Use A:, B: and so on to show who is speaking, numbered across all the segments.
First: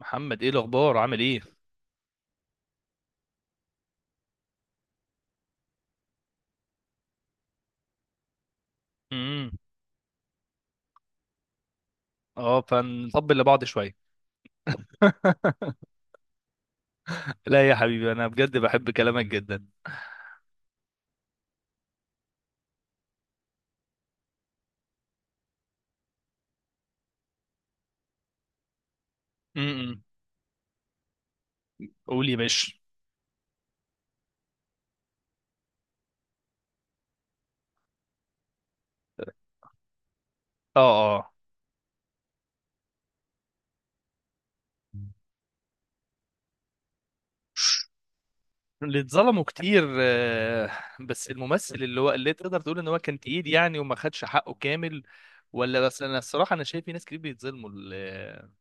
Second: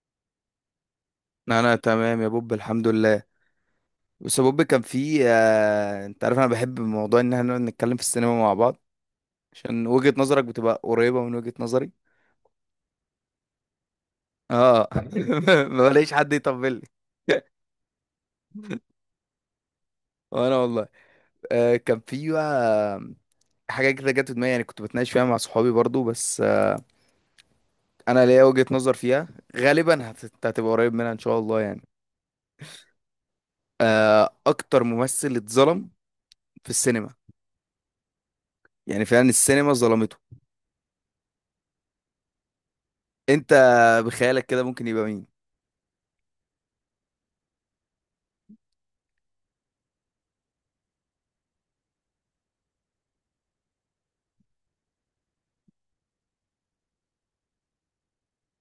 A: محمد، ايه الاخبار عامل ايه؟
B: انا تمام يا بوب، الحمد لله. بس يا بوب كان في انت عارف انا بحب موضوع ان احنا نقعد نتكلم في السينما مع بعض،
A: امم
B: عشان وجهة نظرك بتبقى قريبة من وجهة نظري.
A: اه، فنطبل لبعض شويه.
B: اه. ما بلاقيش حد يطبل لي.
A: لا يا حبيبي، انا بجد بحب كلامك جدا.
B: وانا والله. آه كان في بقى حاجة كده جت في دماغي، يعني كنت بتناقش فيها مع صحابي برضو، بس انا ليا وجهة نظر فيها.
A: امم
B: غالبا هتبقى قريب منها ان شاء الله يعني.
A: قولي مش.
B: آه اكتر ممثل اتظلم في السينما، يعني فعلا السينما ظلمته.
A: اه، اه،
B: انت بخيالك كده ممكن يبقى مين؟
A: اللي اتظلموا كتير، بس الممثل، اللي هو اللي تقدر تقول ان هو كان تقيل يعني، وما خدش حقه كامل. ولا بس انا الصراحه انا شايف في ناس كتير بيتظلموا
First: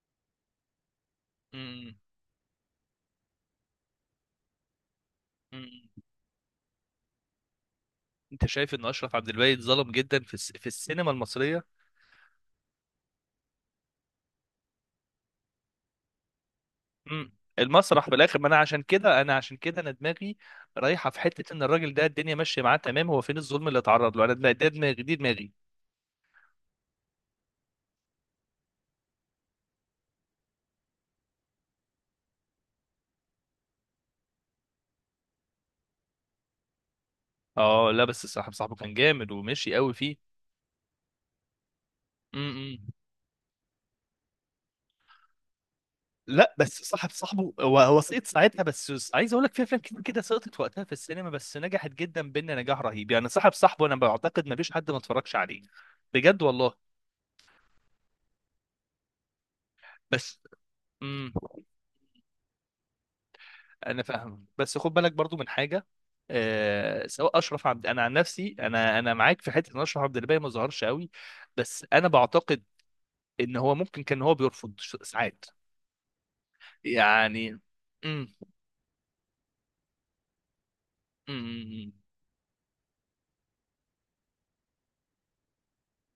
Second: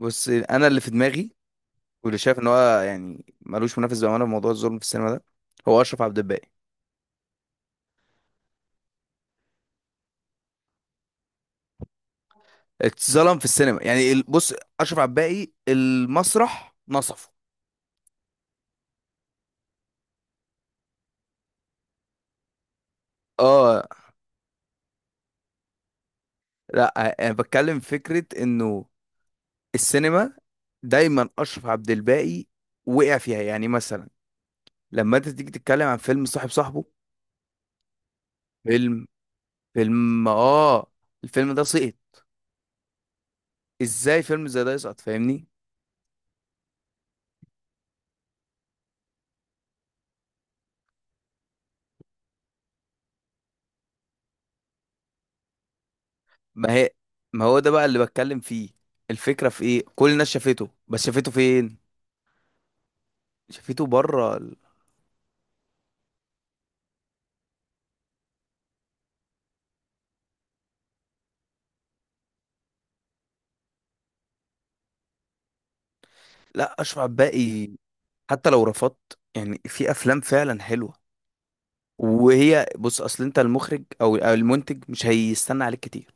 B: بص انا اللي في دماغي
A: امم
B: واللي شايف ان هو يعني ملوش منافس بامانه في موضوع الظلم في السينما ده هو
A: امم
B: اشرف عبد الباقي.
A: انت شايف ان اشرف عبد الباقي اتظلم جدا في في السينما المصريه؟
B: اتظلم في السينما، يعني بص، اشرف عبد الباقي المسرح نصفه.
A: مم. المسرح في الاخر، ما انا عشان كده انا دماغي رايحه في حته ان الراجل ده الدنيا ماشيه معاه تمام، هو فين الظلم اللي
B: اه
A: اتعرض له؟ انا ده دماغي دي دماغي.
B: لا، انا بتكلم فكره انه السينما دايما اشرف عبد الباقي وقع فيها، يعني مثلا لما انت تيجي تتكلم عن فيلم صاحب صاحبه.
A: اه، لا بس صاحب صاحبه كان
B: فيلم
A: جامد ومشي قوي
B: فيلم
A: فيه.
B: اه الفيلم ده سقط.
A: امم
B: ازاي فيلم زي ده يسقط فاهمني؟
A: لا، بس صاحب صاحبه هو سقط ساعتها، بس عايز اقول لك في افلام كتير كده سقطت وقتها في السينما بس نجحت جدا بينا نجاح رهيب، يعني صاحب صاحبه انا بعتقد ما فيش حد ما اتفرجش عليه بجد
B: ما
A: والله.
B: هي ما هو ده بقى اللي بتكلم فيه. الفكرة في ايه؟ كل الناس
A: بس.
B: شافته، بس شافته
A: امم
B: فين؟ شافته
A: انا
B: بره
A: فاهم، بس خد بالك برضو من حاجه. آه سواء اشرف عبد انا عن نفسي، انا معاك في حته ان اشرف عبد الباقي ما ظهرش قوي، بس انا بعتقد ان هو ممكن كان هو بيرفض ساعات
B: لا اشرف
A: يعني.
B: عباقي،
A: مم.
B: حتى لو رفضت يعني في افلام فعلا حلوة.
A: مم.
B: وهي بص، اصل انت المخرج أو المنتج مش هيستنى عليك كتير.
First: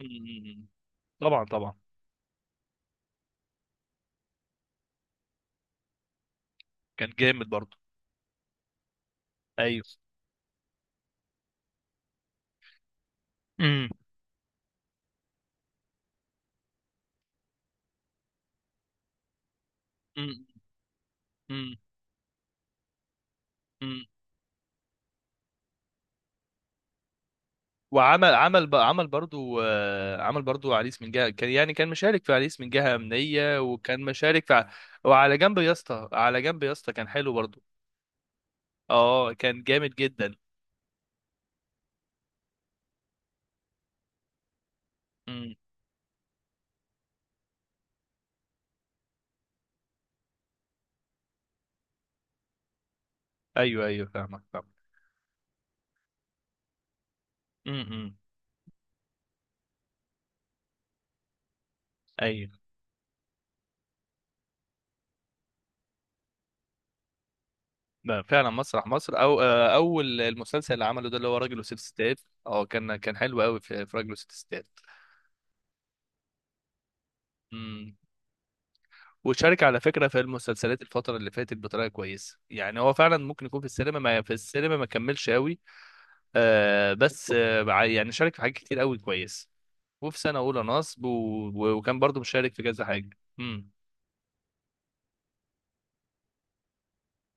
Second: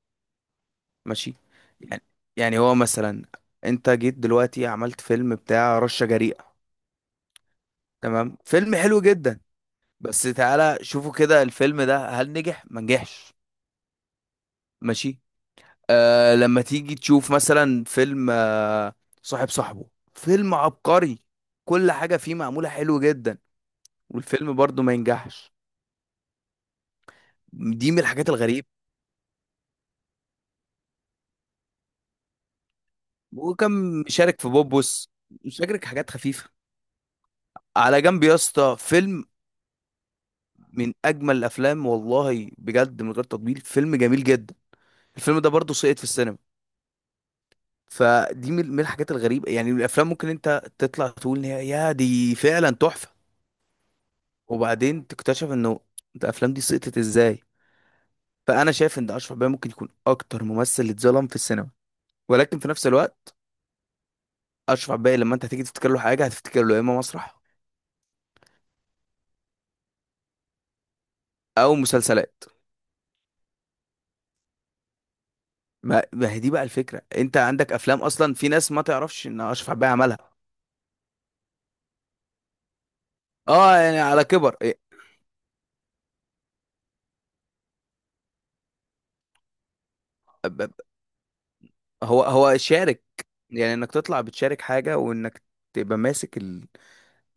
A: مم.
B: ماشي.
A: طبعا طبعا.
B: يعني يعني هو مثلا انت جيت دلوقتي عملت فيلم بتاع رشة جريئة،
A: كان جامد برضو.
B: تمام، فيلم حلو جدا.
A: ايوه.
B: بس تعالى شوفوا كده الفيلم ده هل نجح ما نجحش.
A: مم.
B: ماشي. آه لما تيجي تشوف مثلا فيلم صاحب صاحبه،
A: مم.
B: فيلم عبقري،
A: مم.
B: كل حاجة فيه معمولة حلو جدا،
A: مم.
B: والفيلم برضو ما ينجحش. دي من الحاجات
A: وعمل عمل
B: الغريبة.
A: ب- عمل برضو آه، عمل برضو عريس من جهه، كان يعني كان مشارك في عريس من جهه امنيه، وكان
B: وكان مشارك
A: مشارك
B: في بوبوس،
A: وعلى جنب يا
B: مشارك
A: اسطى
B: حاجات
A: على
B: خفيفة.
A: جنب يا اسطى كان حلو برضو.
B: على جنب يا اسطى فيلم
A: اه، كان جامد جدا.
B: من أجمل الأفلام، والله بجد من غير تطبيل فيلم جميل جدا. الفيلم ده
A: امم
B: برضو سقط في السينما. فدي من الحاجات الغريبة. يعني الأفلام ممكن أنت تطلع تقول إن هي يا دي فعلا تحفة،
A: ايوه، ايوه، فاهمك، فاهمك.
B: وبعدين تكتشف إنه الأفلام دي سقطت إزاي.
A: امم امم.
B: فانا شايف ان اشرف عباية ممكن يكون اكتر ممثل اتظلم في السينما،
A: ايوه.
B: ولكن في نفس الوقت اشرف عباية لما انت هتيجي تفتكر له حاجه هتفتكر له يا اما مسرح
A: لا، فعلا مسرح مصر، او اول المسلسل اللي عمله ده اللي هو راجل
B: او
A: وست ستات.
B: مسلسلات.
A: اه، كان حلو قوي في راجل وست ستات.
B: ما هي دي بقى الفكره، انت عندك
A: امم
B: افلام اصلا في ناس ما تعرفش ان
A: وشارك
B: اشرف
A: على
B: عباية
A: فكره
B: عملها.
A: في المسلسلات الفتره اللي فاتت بطريقه كويسه، يعني هو فعلا ممكن يكون في
B: اه
A: السينما
B: يعني
A: ما
B: على
A: في
B: كبر
A: السينما
B: إيه،
A: ما كملش قوي. بس يعني شارك في حاجات كتير قوي كويس. وفي سنه اولى
B: ب- ب-
A: نصب. و- وكان برضو
B: هو
A: مشارك
B: هو
A: في كذا
B: شارك.
A: حاجه.
B: يعني انك تطلع بتشارك حاجه، وانك تبقى ماسك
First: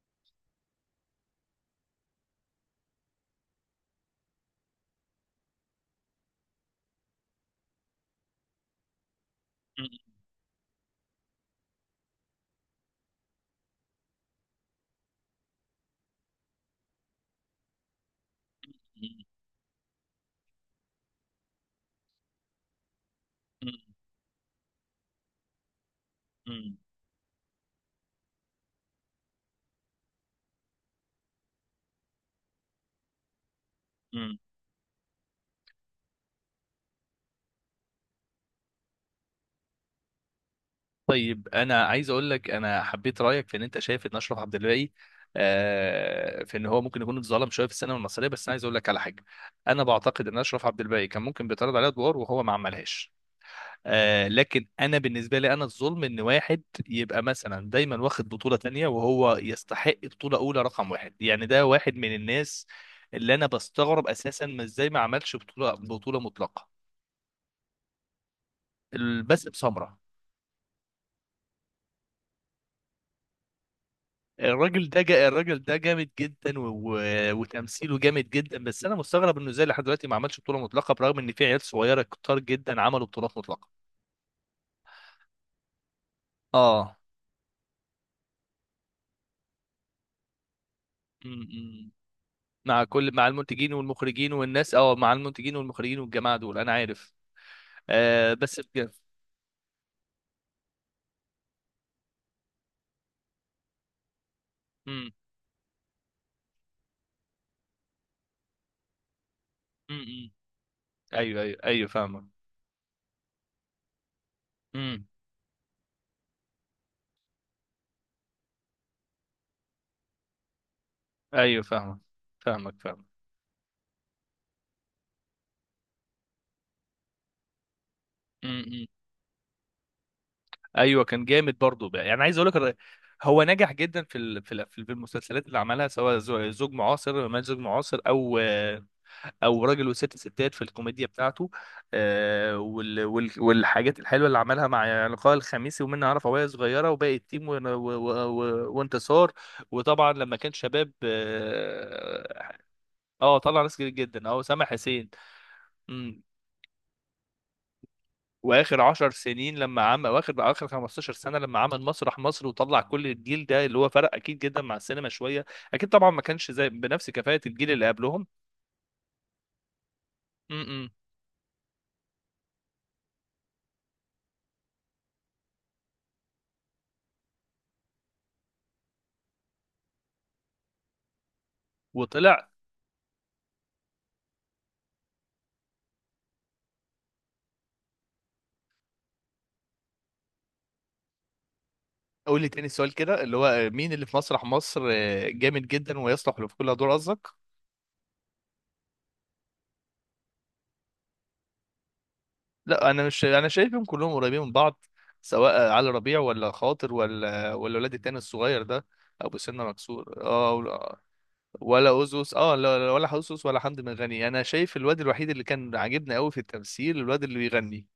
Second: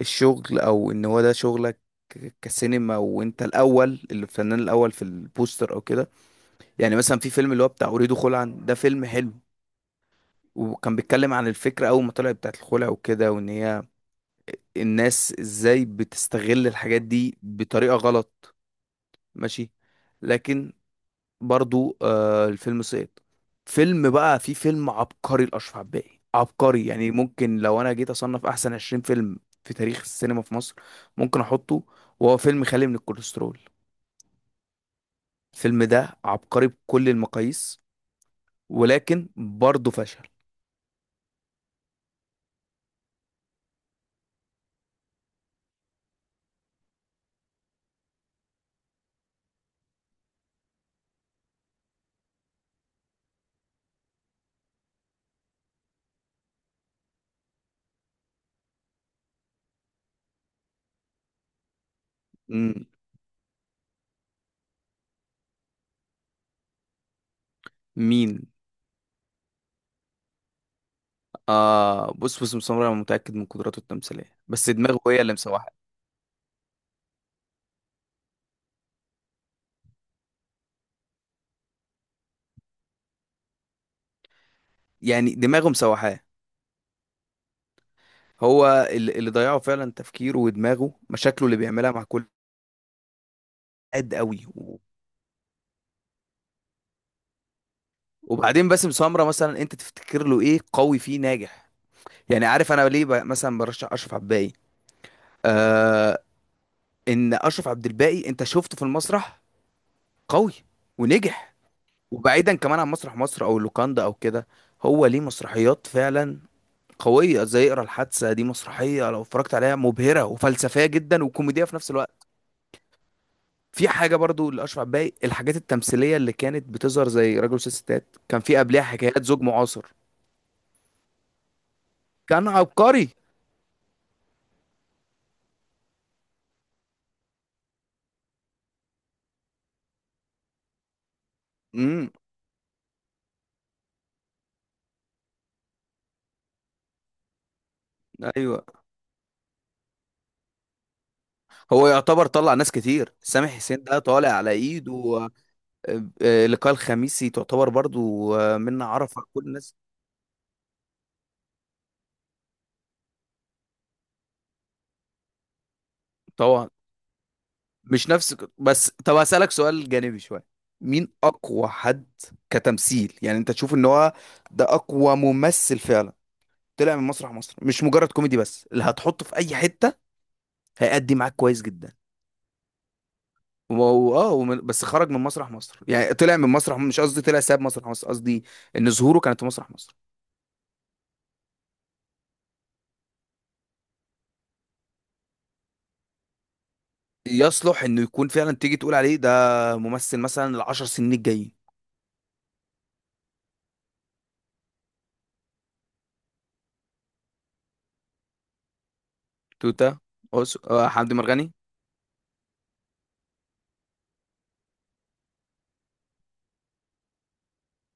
B: الشغل او ان هو ده شغلك، كسينما، وانت الاول الفنان الاول في البوستر او كده. يعني مثلا في فيلم اللي هو بتاع اريد خلعا، ده فيلم حلو وكان بيتكلم عن الفكرة أول ما طلعت بتاعت الخلع وكده، وإن هي الناس إزاي بتستغل الحاجات دي بطريقة غلط.
A: امم
B: ماشي. لكن برضو آه الفيلم سقط. فيلم بقى في فيلم عبقري لأشرف عباقي، عبقري يعني، ممكن لو أنا جيت أصنف أحسن 20 فيلم في تاريخ السينما في مصر ممكن أحطه، وهو فيلم خالي من الكوليسترول. الفيلم ده عبقري بكل المقاييس، ولكن برضه فشل.
A: طيب، انا عايز اقول لك، انا حبيت رايك في ان انت شايف ان اشرف عبد الباقي في ان هو ممكن يكون اتظلم شويه في السينما المصريه، بس انا عايز اقول لك على حاجه. انا بعتقد ان اشرف عبد الباقي كان ممكن بيتعرض عليه ادوار وهو ما عملهاش، لكن انا بالنسبه لي، انا الظلم ان واحد يبقى مثلا دايما واخد بطوله تانية وهو يستحق بطوله اولى رقم واحد. يعني ده واحد من الناس
B: مم.
A: اللي انا بستغرب اساسا ما ازاي ما عملش بطوله مطلقه،
B: مين؟
A: الباسم سمره.
B: آه بص بص سمرة، أنا متأكد من قدراته التمثيلية، بس دماغه هي اللي
A: الراجل
B: مسوحاه.
A: ده جامد جدا و... وتمثيله جامد جدا، بس انا مستغرب انه ازاي لحد دلوقتي ما عملش بطوله مطلقه، برغم ان في عيال صغيره كتار جدا عملوا بطولات مطلقه.
B: يعني دماغه مسوحاه.
A: اه.
B: هو اللي ضيعه فعلا تفكيره ودماغه، مشاكله اللي
A: م-م.
B: بيعملها مع كل،
A: مع المنتجين
B: قد
A: والمخرجين
B: قوي
A: والناس، مع المنتجين والمخرجين والجماعه دول انا عارف. بس
B: وبعدين باسم
A: بجد.
B: سمرة مثلا أنت تفتكر له إيه قوي فيه ناجح؟ يعني عارف أنا ليه مثلا برشح أشرف عبد الباقي؟
A: م-
B: آه، إن أشرف عبد الباقي أنت شفته في المسرح
A: م- م.
B: قوي
A: ايوه،
B: ونجح.
A: ايوه، ايوه، فاهمك.
B: وبعيدا كمان عن مسرح مصر أو اللوكاندا أو كده،
A: م.
B: هو ليه مسرحيات فعلا قوية زي اقرا الحادثة، دي مسرحية لو اتفرجت عليها مبهرة وفلسفية جدا
A: ايوه،
B: وكوميدية في نفس
A: فاهمك،
B: الوقت.
A: فاهمك،
B: في حاجة برضو لأشرف عباي، الحاجات التمثيلية اللي كانت بتظهر زي راجل وست ستات، كان في قبلها
A: فاهمك.
B: حكايات زوج معاصر،
A: ايوه، كان جامد برضه بقى، يعني عايز اقول
B: كان
A: لك
B: عبقري.
A: هو نجح جدا في المسلسلات اللي عملها، سواء زوج معاصر ما زوج معاصر او او راجل وست ستات في الكوميديا بتاعته.
B: امم.
A: والحاجات الحلوه اللي عملها مع لقاء الخميسي، ومنها عرف وهي صغيره، وباقي التيم،
B: ايوه.
A: وانتصار. وطبعا لما كان شباب،
B: هو يعتبر طلع
A: اه.
B: ناس كتير، سامح
A: طلع ناس
B: حسين
A: كتير
B: ده
A: جدا،
B: طالع
A: اه،
B: على
A: سامح
B: ايده
A: حسين.
B: و- لقاء الخميسي تعتبر برضو،
A: واخر
B: منة
A: عشر
B: عرفة، كل
A: سنين
B: الناس.
A: لما عمل واخر اخر 15 سنه لما عمل مسرح مصر، وطلع كل الجيل ده اللي هو فرق اكيد جدا مع السينما شويه. اكيد طبعا ما كانش زي،
B: طبعا
A: بنفس كفاءه الجيل اللي
B: مش
A: قبلهم.
B: نفس. بس طب هسألك سؤال جانبي شوية،
A: م-م.
B: مين أقوى حد كتمثيل، يعني أنت تشوف إن هو ده أقوى ممثل فعلا طلع من مسرح مصر، مش مجرد كوميدي بس، اللي هتحطه في أي حتة هيأدي معاك كويس جدا.
A: وطلع
B: وهو اه بس خرج من مسرح مصر، يعني طلع من مسرح، مش قصدي، طلع ساب مسرح مصر قصدي، إن ظهوره كانت في مسرح مصر.
A: قول لي تاني سؤال كده، اللي هو مين اللي في مسرح مصر جامد جدا ويصلح له في كل دور قصدك.
B: يصلح إنه يكون فعلا تيجي تقول عليه ده ممثل مثلا العشر سنين الجايين.
A: لا، انا مش انا شايفهم كلهم قريبين من بعض، سواء علي ربيع ولا خاطر ولا الولاد التاني الصغير ده، ابو سنه
B: توتا،
A: مكسور، اه.
B: حمدي مرغني.
A: ولا اوزوس، اه، لا، لا، ولا اوزوس ولا حمدي مرغني، انا شايف الواد الوحيد اللي كان عاجبني قوي في التمثيل الواد اللي بيغني.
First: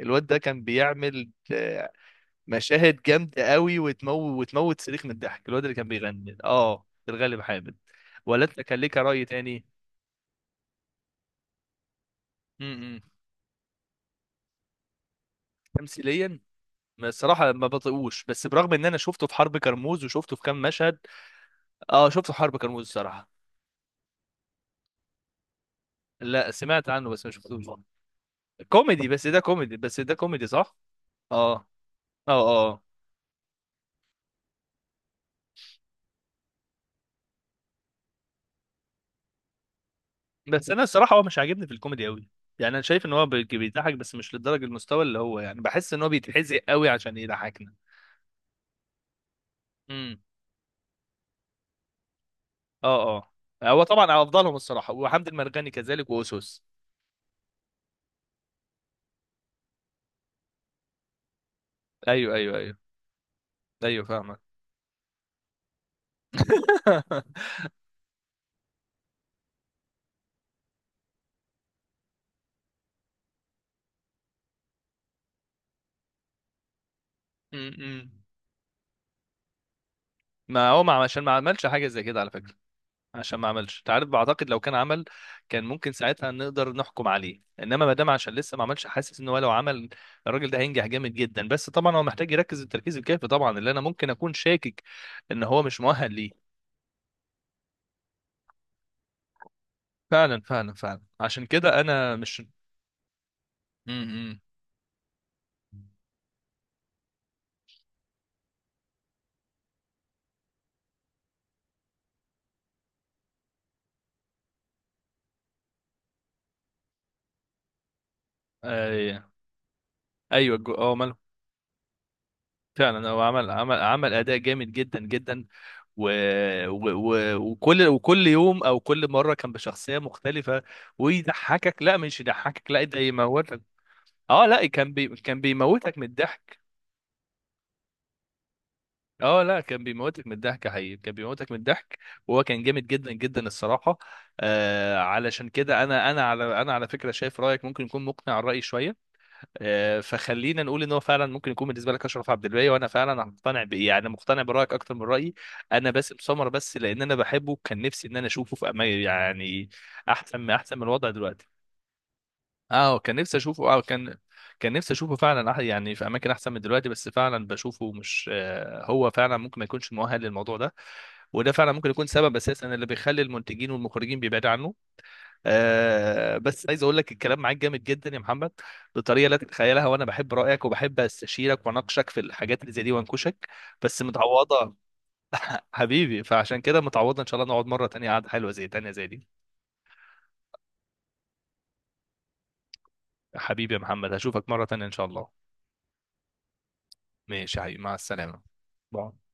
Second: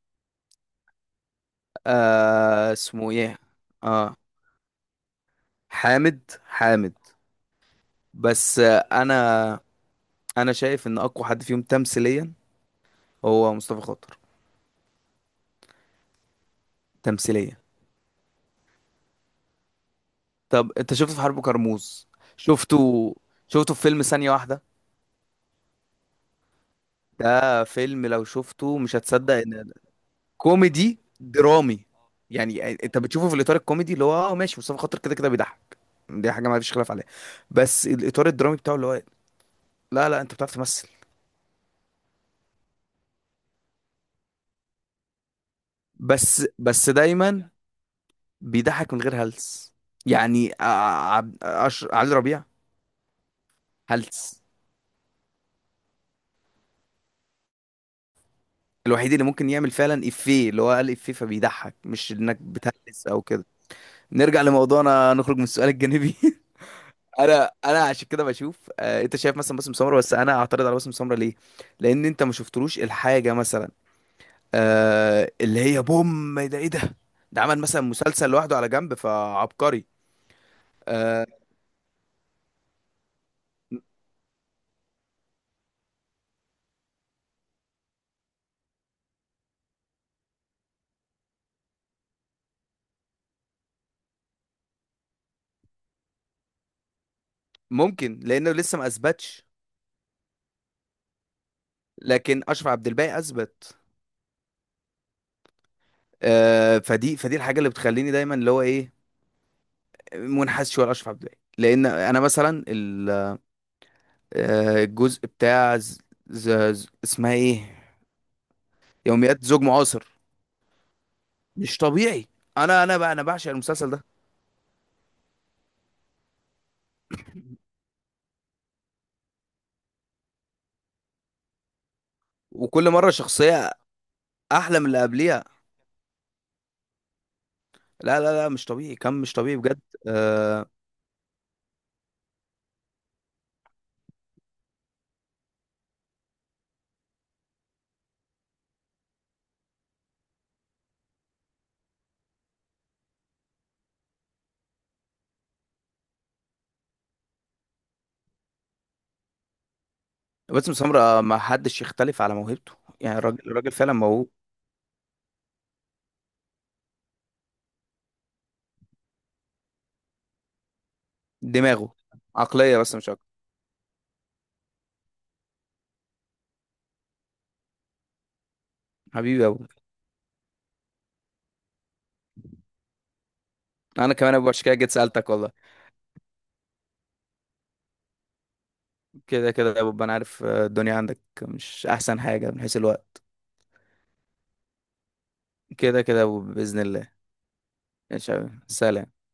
A: الواد ده كان بيعمل
B: آه
A: مشاهد
B: اسمه إيه؟
A: جامده قوي،
B: آه
A: وتموت، صريخ من الضحك. الواد اللي كان
B: حامد.
A: بيغني، اه،
B: حامد.
A: في الغالب حامد. ولا
B: بس
A: انت كان
B: آه،
A: ليك راي
B: انا
A: تاني؟
B: انا شايف ان اقوى حد فيهم تمثيليا
A: امم
B: هو مصطفى خاطر.
A: تمثيليا. ما الصراحه
B: تمثيليا.
A: ما بطيقوش، بس برغم ان انا شفته في حرب كرموز، وشفته في كام
B: طب انت
A: مشهد.
B: شفته في حرب كرموز؟
A: اه، شفته في حرب كرموز
B: شفته.
A: الصراحه.
B: شفته في فيلم ثانية واحدة؟
A: لا، سمعت عنه بس ما
B: ده
A: شفتوش.
B: فيلم لو شفته مش
A: كوميدي بس
B: هتصدق
A: ده
B: ان،
A: كوميدي بس ده كوميدي صح؟
B: كوميدي
A: اه
B: درامي.
A: اه،
B: يعني
A: اه.
B: انت بتشوفه في الاطار الكوميدي اللي هو اه ماشي، مصطفى خاطر كده كده بيضحك، دي حاجة ما فيش خلاف عليها. بس الاطار الدرامي بتاعه اللي هو لا لا انت بتعرف
A: بس انا
B: تمثل.
A: الصراحه هو مش عاجبني في الكوميدي قوي، يعني انا شايف ان هو بيضحك بس مش لدرجه المستوى، اللي هو يعني بحس ان هو
B: بس
A: بيتحزق قوي
B: بس
A: عشان
B: دايما
A: يضحكنا.
B: بيضحك من غير هلس.
A: امم
B: يعني علي ربيع،
A: اه، اه. هو طبعا
B: هلس
A: افضلهم الصراحه، وحمد المرغني كذلك، واسوس.
B: الوحيد اللي ممكن يعمل فعلا افيه اللي هو قال افيه، فبيضحك، مش
A: ايوه،
B: انك
A: ايوه، ايوه،
B: بتهلس او كده.
A: ايوه، فاهمك.
B: نرجع لموضوعنا، نخرج من السؤال الجانبي. انا انا عشان كده بشوف، انت شايف مثلا باسم سمرة، بس انا اعترض على باسم سمرة ليه؟ لان انت ما شفتلوش الحاجه مثلا، اللي هي بوم ده ايه ده، ده عمل مثلا
A: أمم.
B: مسلسل لوحده على جنب، فعبقري.
A: ما هو، ما عشان
B: آه...
A: ما عملش حاجه زي كده على فكره. عشان ما عملش، انت عارف، بعتقد لو كان عمل، كان ممكن ساعتها نقدر نحكم عليه، انما ما دام عشان لسه ما عملش، حاسس ان هو لو عمل، الراجل ده هينجح جامد جدا. بس طبعا هو محتاج يركز التركيز الكافي، طبعا اللي انا ممكن اكون شاكك ان هو مش مؤهل ليه.
B: ممكن لانه لسه ما اثبتش،
A: فعلا فعلا فعلا، عشان كده انا مش.
B: لكن اشرف عبد الباقي اثبت.
A: امم
B: فدي الحاجه اللي بتخليني دايما اللي هو ايه، منحاز شويه لاشرف عبد الباقي. لان انا مثلا الجزء بتاع اسمها ايه،
A: ايوه،
B: يوميات زوج معاصر،
A: ايوه، ماله.
B: مش طبيعي. انا انا
A: فعلا،
B: بقى
A: هو
B: انا
A: عمل
B: بعشق
A: عمل
B: المسلسل ده.
A: عمل اداء جامد جدا جدا. و... وكل يوم او كل مره كان بشخصيه مختلفه، ويضحكك، لا مش يضحكك، لا
B: وكل
A: ده
B: مره
A: يموت.
B: شخصيه
A: اه، لا
B: احلى من
A: كان
B: اللي
A: كان
B: قبليها،
A: بيموتك من الضحك.
B: لا، مش طبيعي كم، مش
A: اه،
B: طبيعي
A: لا،
B: بجد.
A: كان بيموتك من
B: آه،
A: الضحك حقيقي، كان بيموتك من الضحك، وهو كان جامد جدا جدا الصراحه. علشان كده، انا على فكره، شايف رايك ممكن يكون مقنع الراي شويه. فخلينا نقول ان هو فعلا ممكن يكون بالنسبه لك اشرف عبد الباقي، وانا فعلا مقتنع ب... يعني مقتنع برايك اكتر من رايي. انا باسم سمر، بس لان انا بحبه، كان نفسي ان انا اشوفه في يعني احسن،
B: باسم
A: احسن من الوضع
B: سمرة ما
A: دلوقتي.
B: حدش يختلف على موهبته،
A: اه، كان
B: يعني
A: نفسي
B: الراجل
A: اشوفه،
B: الراجل
A: اه،
B: فعلا
A: كان.
B: موهوب.
A: كان نفسي اشوفه فعلا، يعني في اماكن احسن من دلوقتي، بس فعلا بشوفه مش، هو فعلا ممكن ما يكونش مؤهل للموضوع ده، وده فعلا
B: دماغه،
A: ممكن يكون سبب اساسا
B: عقليه
A: اللي
B: بس مش
A: بيخلي
B: اكتر.
A: المنتجين والمخرجين بيبعدوا عنه. بس عايز اقول لك، الكلام معاك جامد جدا يا محمد، بطريقه لا
B: حبيبي يا ابو،
A: تتخيلها، وانا بحب رايك وبحب استشيرك واناقشك في الحاجات اللي زي دي وانكشك. بس
B: انا كمان ابو، عشان
A: متعوضه.
B: كده جيت سالتك والله.
A: حبيبي، فعشان كده متعوضه ان شاء الله، نقعد مره تانية قعده حلوه زي تانية، زي دي.
B: كده كده يا بوب، انا عارف الدنيا عندك مش احسن حاجة من حيث الوقت.
A: حبيبي يا محمد، هشوفك مره تانية ان شاء الله.
B: كده كده يا بوب بإذن الله.
A: ماشي يا حبيبي، مع
B: ان شاء
A: السلامة.
B: الله.
A: باي.
B: سلام.